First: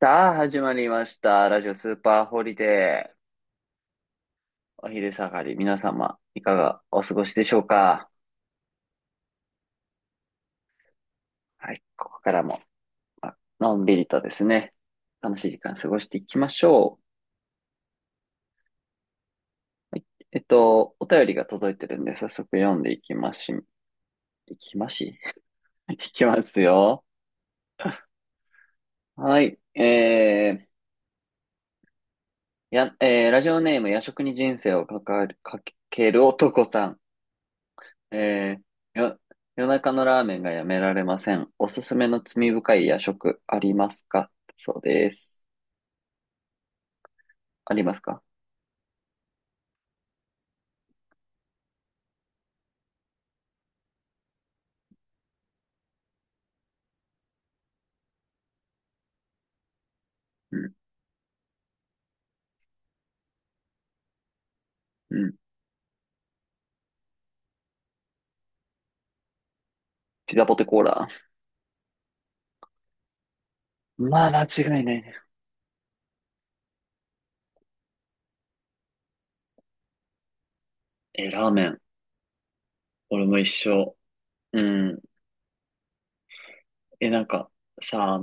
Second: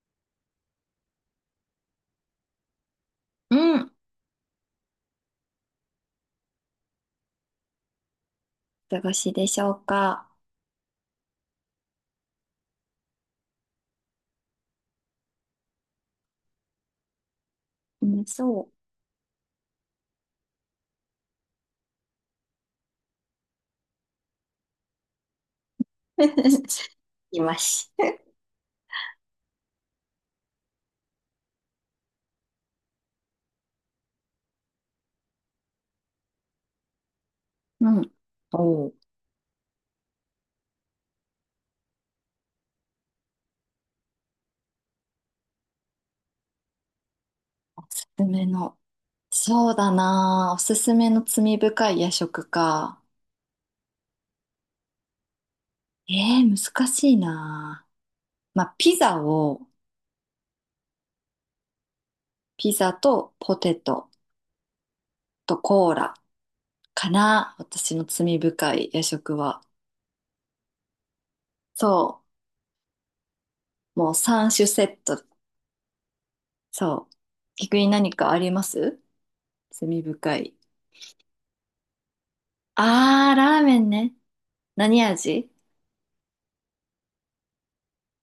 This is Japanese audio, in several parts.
さあ、始まりました。ラジオスーパーホリデー。うん。お昼下がり、皆様、いかがお過ごしでしょうか。お過ごしでしょうか。はい、ここからも、まあのんびりとですね、楽しい時間過ごしていきましょうん、そう。はい、お便りが届いてるんで、早速読んでいきますし、いきますし、いう。きます よ。います。はい、えー、や、えーラジオネーム、夜食に人生をかかる、かける男さん。うん。えおう。ー、よ、夜中のラーメンがやめられません。おすすめの罪深い夜食ありますか？そうです。ありおますすか？すめの。そうだなあ。おすすめの罪深い夜食か。えー、難しいなあ。まあ、ピザを、うん、ピザとポテトうん。とコーラかな。私の罪深い夜食は。ピザポテコーラ。そう。もうまあ、間3違種いセなッいね。ト。そう。逆に何かあります？罪深い。えー、ラーメン。俺あー、も一ラーメン緒。ね。うん。何味？なんか、さ、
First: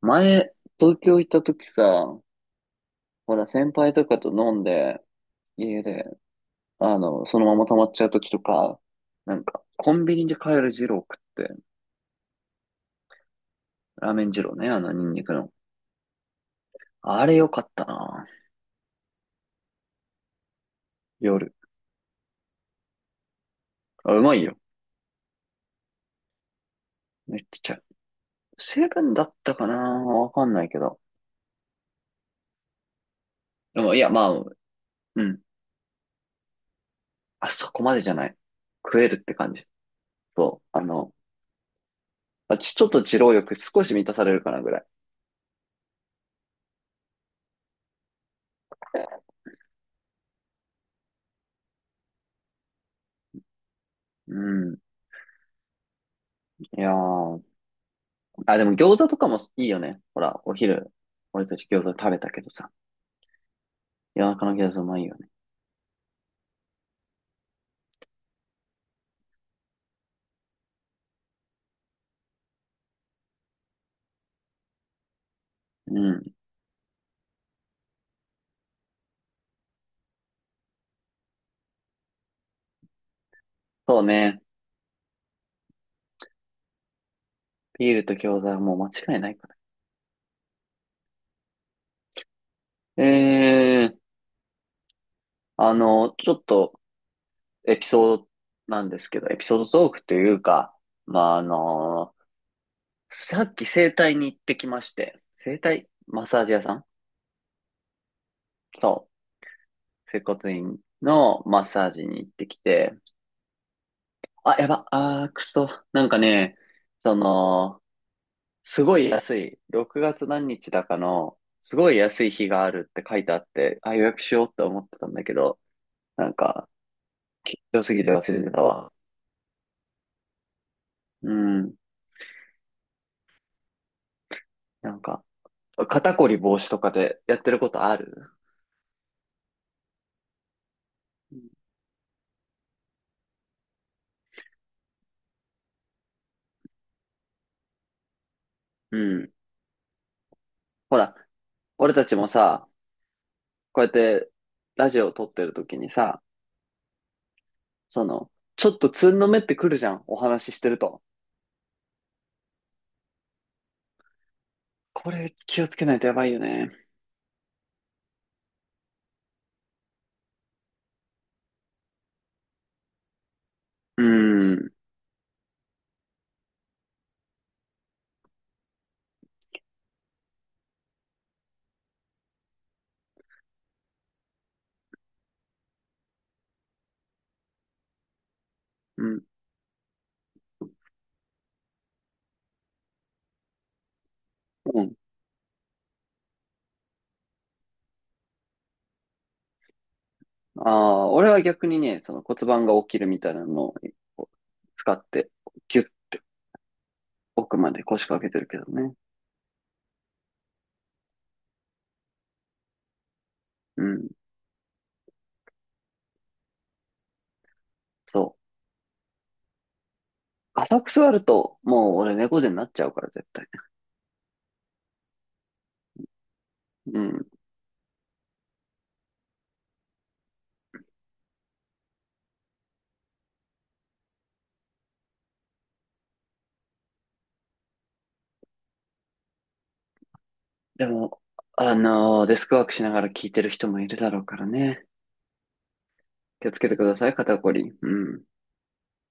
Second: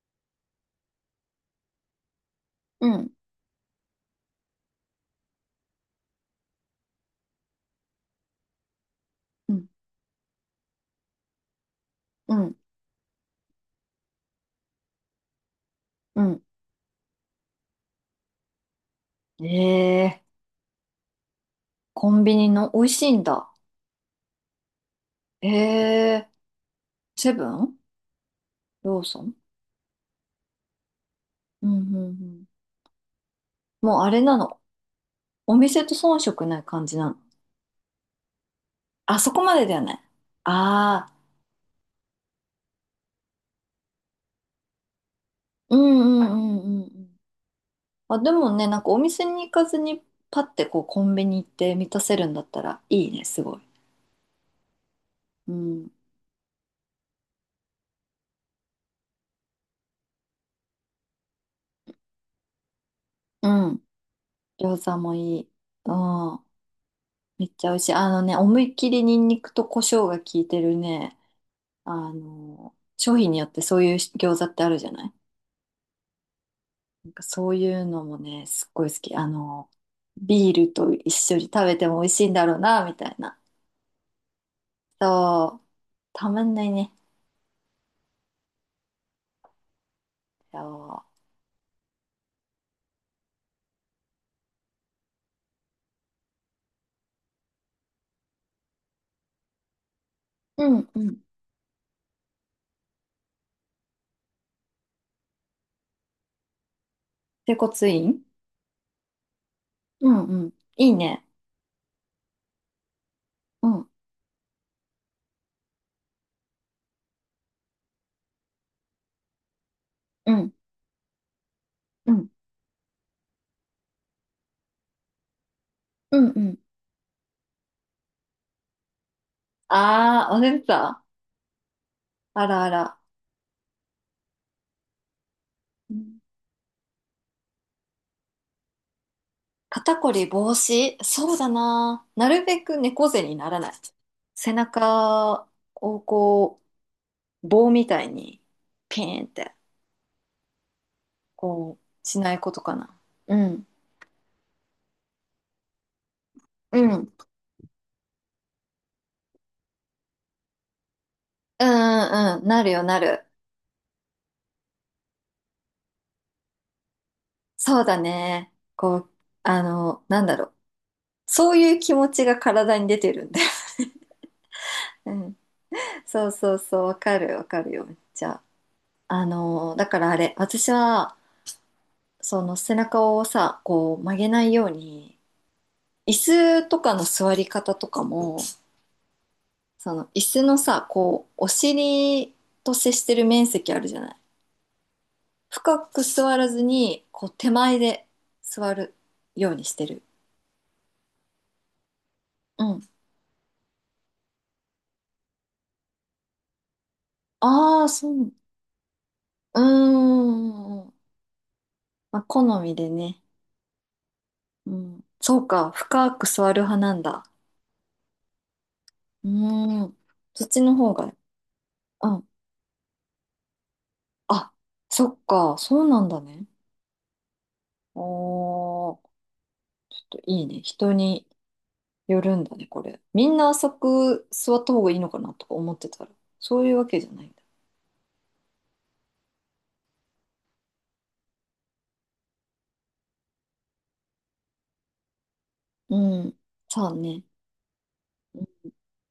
前、東京行った時さ、うんほら、先輩とかと飲んで、家で、そのまま溜まっちゃう時とか、なんうか、ん、コンビニで買える二郎食って、うん、ラーメン二郎ね、あの、ニンニクの。うん。あれ良かったな。ええ、夜。コンビニの美味しいんだ。あ、うまいよ。ええ、セめっブちン、ゃ。セブローンソだっン、たかな、わかんないけど。うん、うん、うん。でも、いもうや、あれまなあ、の。うん。お店と遜色ない感じなの。あそこまでじゃない。食えるっあそてこ感まじ。でだよね。そう。ああの、あ、ちょっと二郎欲少し満たされるかなぐらい。うん、うん、うん、うんうん。あ、でもね、なんかお店に行かずにパッてこうコンビニ行って満たせるんだったらいいね、すごい。うん。うん、いやー。あ、でも餃子とかもいいよね。ほら、お昼、俺たち餃子食べたけどさ。うん。夜中の餃子う餃子まいよもね。いい。うん。めっちゃ美味しい。あのね、思いっきりニンニクと胡椒が効いてるね。あの、商品によってそういう餃子ってあるじゃない？うん。なんかそういうのもね、すっごい好き。あの、ビールと一緒に食べても美味しいんだろうな、みたいな。そうね。そう、たまんないね。ビールと餃子はもう間違いないかそら。あの、ちょっとエピソードなんですけど、エピソードトークというう。か、うんうん。まあ、あのさっき整体に行ってきまして、整体マッサージ屋さん整骨院。そうう。整んう骨ん。院いいね。のマッサージに行ってきて、うんあ、やば、あー、くそ。なんかね、その、すごい安い、6月う何ん日だかの、すごいう安んい日があるって書いてあって、あ、予約しようって思ってたんだけど、うなんんうん。か、緊張すぎて忘れてたわ。あー、忘れてた。うん。あらあら。なんか、う肩ん、こり防止とかでやってることある？肩こり防止そうだな。なるべく猫背にならない。背中をこ、棒みたいにうピーンっん。て、ほら、こ俺たうちしもないことさ、かな。うん。こうやってラジオを撮ってる時にさ、うん。うんうその、ちょっとつんのめってくるじゃん、お話ししてると。んうん、なるよなる。これ気をつけないとやばいよね。そうだね。こう、なんだろう。そういう気持ちが体に出てるんだよ。うーん、うん。そうそうそう。わかるわかるよ。じゃあ、だからあれ、私は、その背中をさ、こう曲げないように、椅子とかの座り方とかも、うん、その椅子のさ、こう、お尻と接してる面積あるじゃない。うん。深く座らずに、こう手前で座るようにしてる。ああ、俺は逆にね、その骨う盤が起ん。きるみたいなのをこう使って、ギュッて奥までああ、腰そ掛けう。てるけどね。うーん。まあ、好みでね。うん、うん。そうか、深く座る派なんだ。そうーん。そっう。ちの浅く方座が。ると、もうう俺ん。猫背になっちゃうから絶対あ、そっか、そうなんだね。ね。うん。おー、ちょっといいね。人によるんだね、これ。みんな浅く座った方がいいのかなとか思ってたら、そういうわけじゃないんだ。でも、デスクワークしながら聞いてる人もいるだろうからね。うん。気をつけてくそだうさい、ね。肩こり。うん。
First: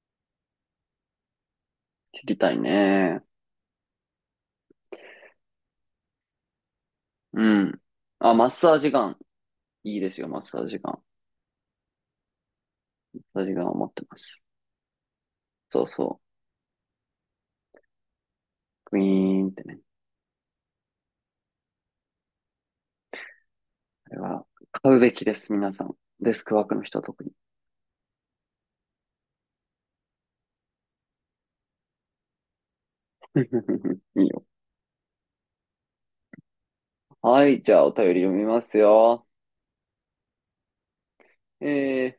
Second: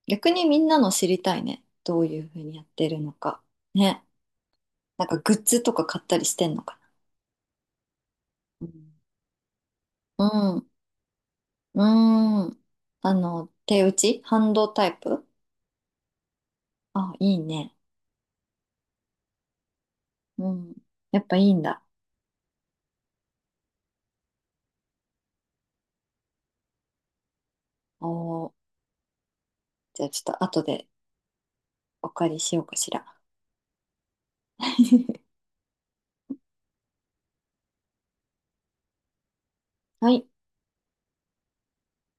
逆にみんなの知りたいね。どうい知うふりうたにいやってるのね。か。ね。なんかグッズとか買ったりしてんのかうん。あ、マッサージガン。いいですよ、マッサな。ージガン。うん。うん。マッサージガンを手持っ打てまちハす。ンドタイプ。そうそう。あ、いいね。クイーンってね。うん。やっぱいいんだ。あれは、買うべきです、皆さん。デスクワークの人は特に。おー。じゃあちょっと後でお借りしようかしら。いいよ。はい、じゃあお便り読みますよ。はい。え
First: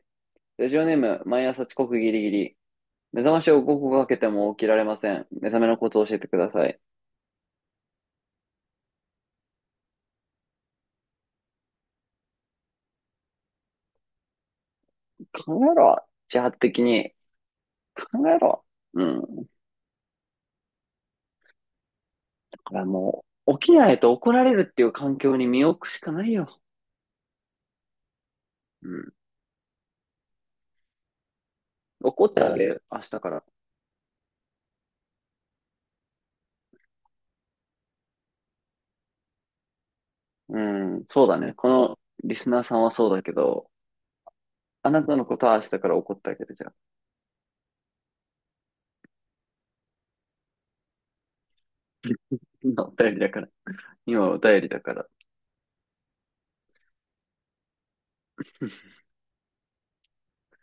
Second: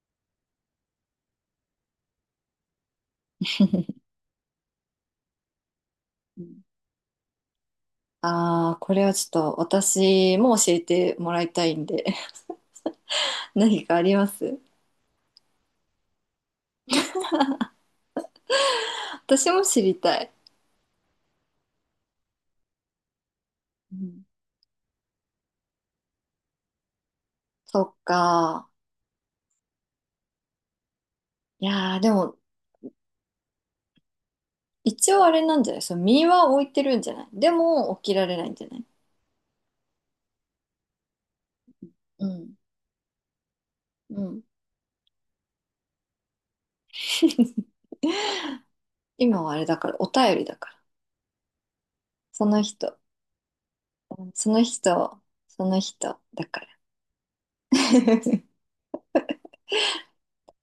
ー、ラジオネーム、毎朝遅刻ギリギリ。目覚ましを5個かけても起きられません。目覚めのことを教えてください。ああ、これはちょっと私も教えてもらいたいんで、 何かあります？考えろ。自発的に。考えろ。うん。だ私も知りたい。からもう、起きなういとん、怒られるっていう環境に身を置くしかないよ。そっか。うん。いやー、で怒っもてあげる、明日から。一応あれなんじゃない？その身は置いてるんじゃない？でも起きられないんじゃない？うん、そうだね。このうリスん。ナーさんはそうだけど、うん。あなたのことは明日から怒ってあげるじゃん。今はあれだから、お便りだから。その今お人、便りだから。今おそ便のりだから。人、その人だから。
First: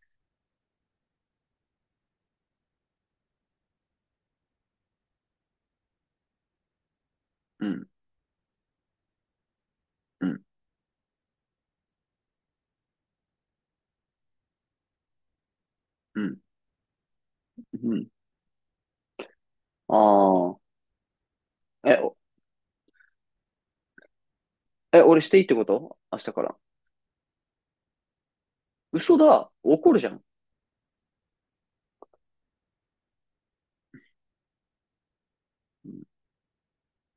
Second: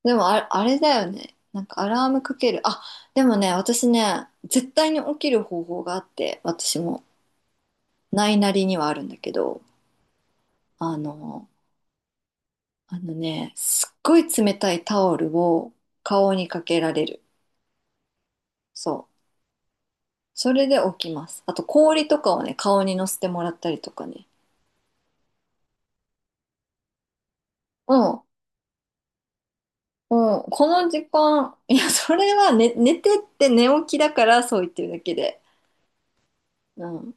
でもあれ、あれだよね。なんかアラームかける。あ、でもね、私ね、絶対に起きる方法があって、私もうん、ないなりにはあるんだけど、うん、あの、あのね、すっごい冷たいタオルをう顔ん、にかけられる。うん。そう。そあれで起きます。あとあ。氷とかをね、顔にのせてもらったりとかね。え、俺していいってこと明日から。うん。嘘だ。怒るじゃうん。ん。この時間、いや、それは寝てって寝起きだからそう言ってるだけで。うん。うん。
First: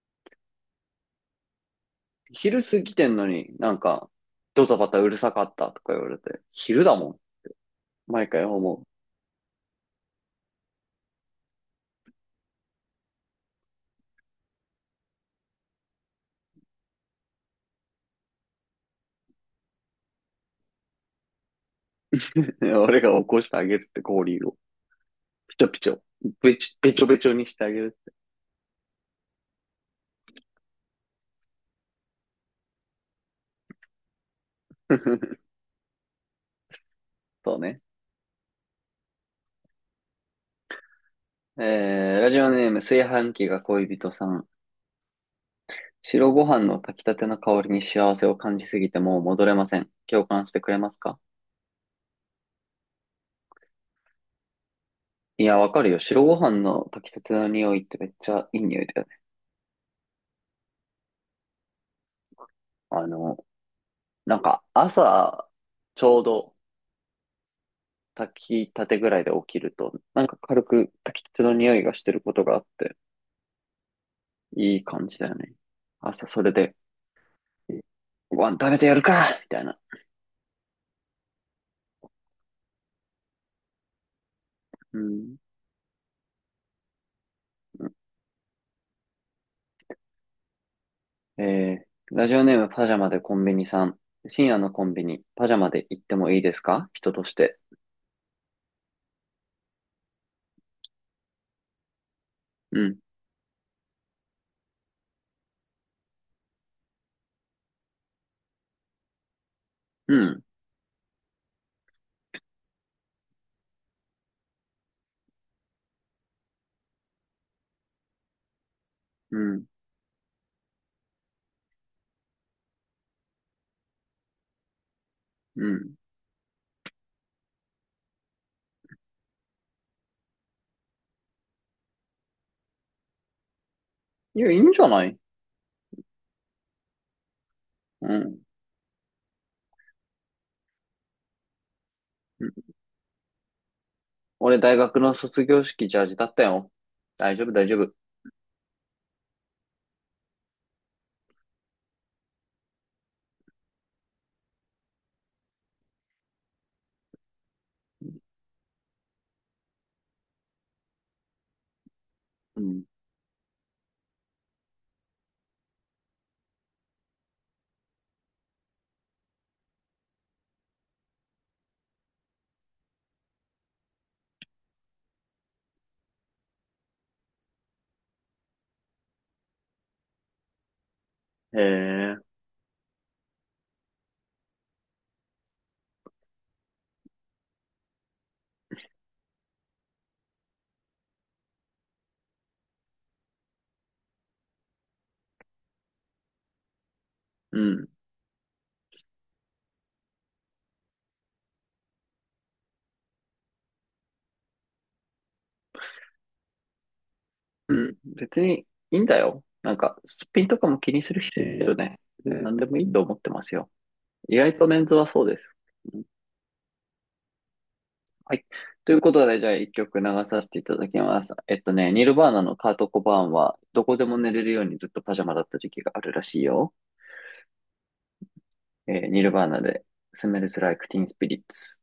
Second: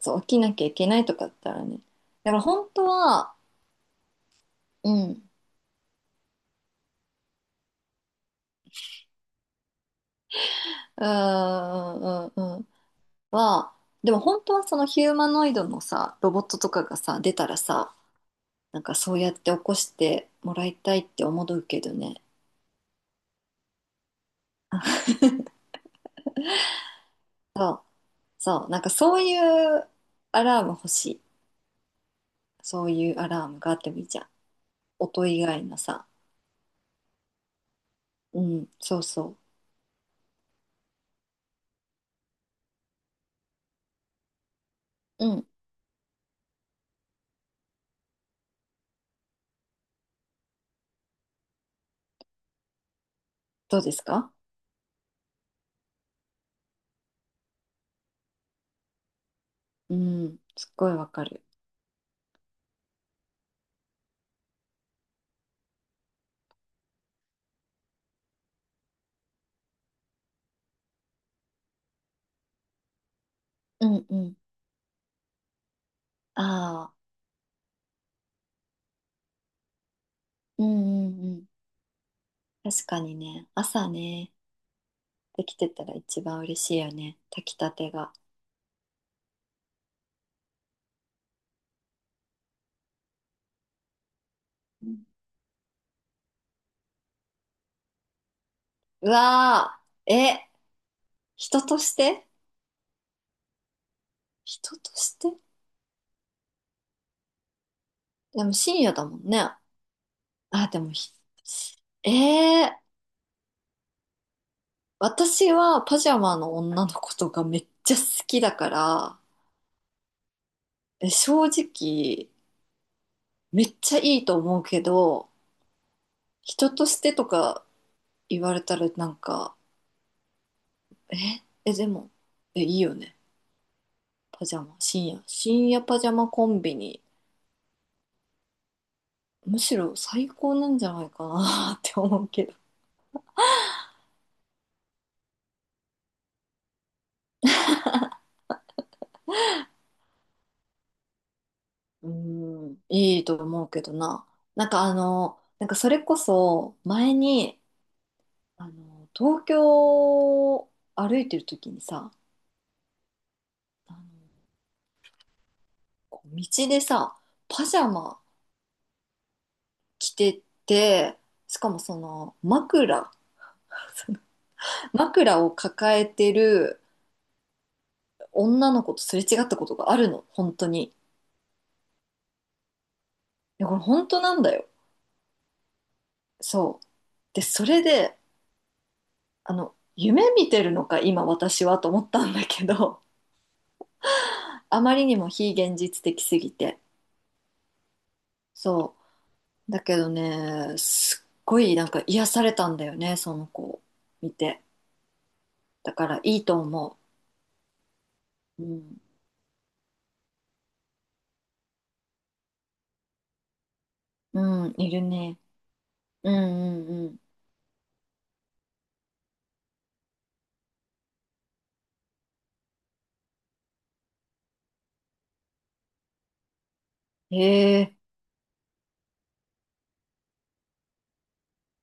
そう、起きなきゃいけないとかだったらね。だから昼本過当ぎてんのは、になんか、ドタバうタうるん。さかったとか言われて、昼だもん。毎回思うーん、うん、うん。は、でも本当はそのヒューマノイドのさ、ロボットとかがさ、出たらさ、なんかそうやって起こしてもらいたいって思うけどね。う。俺が起こしてあげるって氷を。ピチョピチョ。べちょべちょにしてあそげう、る。そう、なんかそういうアラーム欲しい。そういうアラームがあってもいいじゃん。音 以外のさ。そうね。うん、そうそえー、ラジオネーム、炊飯器が恋人さん。う。うん、白ご飯の炊きたての香りに幸せを感じすぎてもう戻れません。共感してくれますか？どうですか？いや、わかるよ。白ご飯の炊きたての匂いってめっちゃいい匂いだよね。うん、すっごいわかる。あの、なんか朝、ちょうど炊きたてぐらいで起きると、なんか軽く炊きたての匂いがしてることがあって、うんうん。いい感じだよね。朝それで、ああ、ご飯食べてやるかみたいな。うんうんうん。確かにね、朝ね、うん。できてたら一番嬉しいよね。炊きたてが。えーラジオネームパジャマでコンビニさん。深夜のコうンん、ビニ、パジャマで行ってもいいですか？人として。うわー、え、人として？うん、人として？でも深夜だもんね。うん、あ、でもひ、えー、私はパジャマの女の子とかめっちゃ好きだから、うん、え正直、めっちゃいいと思うけど、うん。人としてとか言われたらなんか、え、え、でも、え、いいよね。いパや、いジいャんマ、じゃな深い？夜、深夜パジャマコンビニ、うん、むしろ最高なんじゃないかな って思ううけん。ど。俺、大学の卒業式ジャージだったよ。大丈夫、大丈夫。うーん、いいと思うけどな。なんかあの、なんかそれこそ前に、あの、東京を歩いてる時にさ、うん。あの、こう道でさ、パジャマ着てて、しかもその枕を抱えてる女の子とすれ違ったことがあるの、本当に。いへえ、や、これ本当なんだよ。そう。で、それで、あの、夢見てるのか、今私はと思ったんだけど、あまりにも非現実的すぎて。うん、そう。だけどね、すっごいなんか癒されたんだよね、その子を見て。だからいいと思うん。別にう。ういん。いんだよ。なんか、すっぴんとかも気にする人いるよね。うん。何でもいいと思ってますよ。意外とうん、メンいズるはそうでね。す。うんうんうはい。ということで、じゃあ一曲流させていただきます。えっとね、ニルバーナのカート・コバーンは、どこでも寝れるようにずっとパジャマだった時期があるらしいよ。ん。へえ。えーニルバーナで、スメルズ・ライク・ティン・スピリッツ。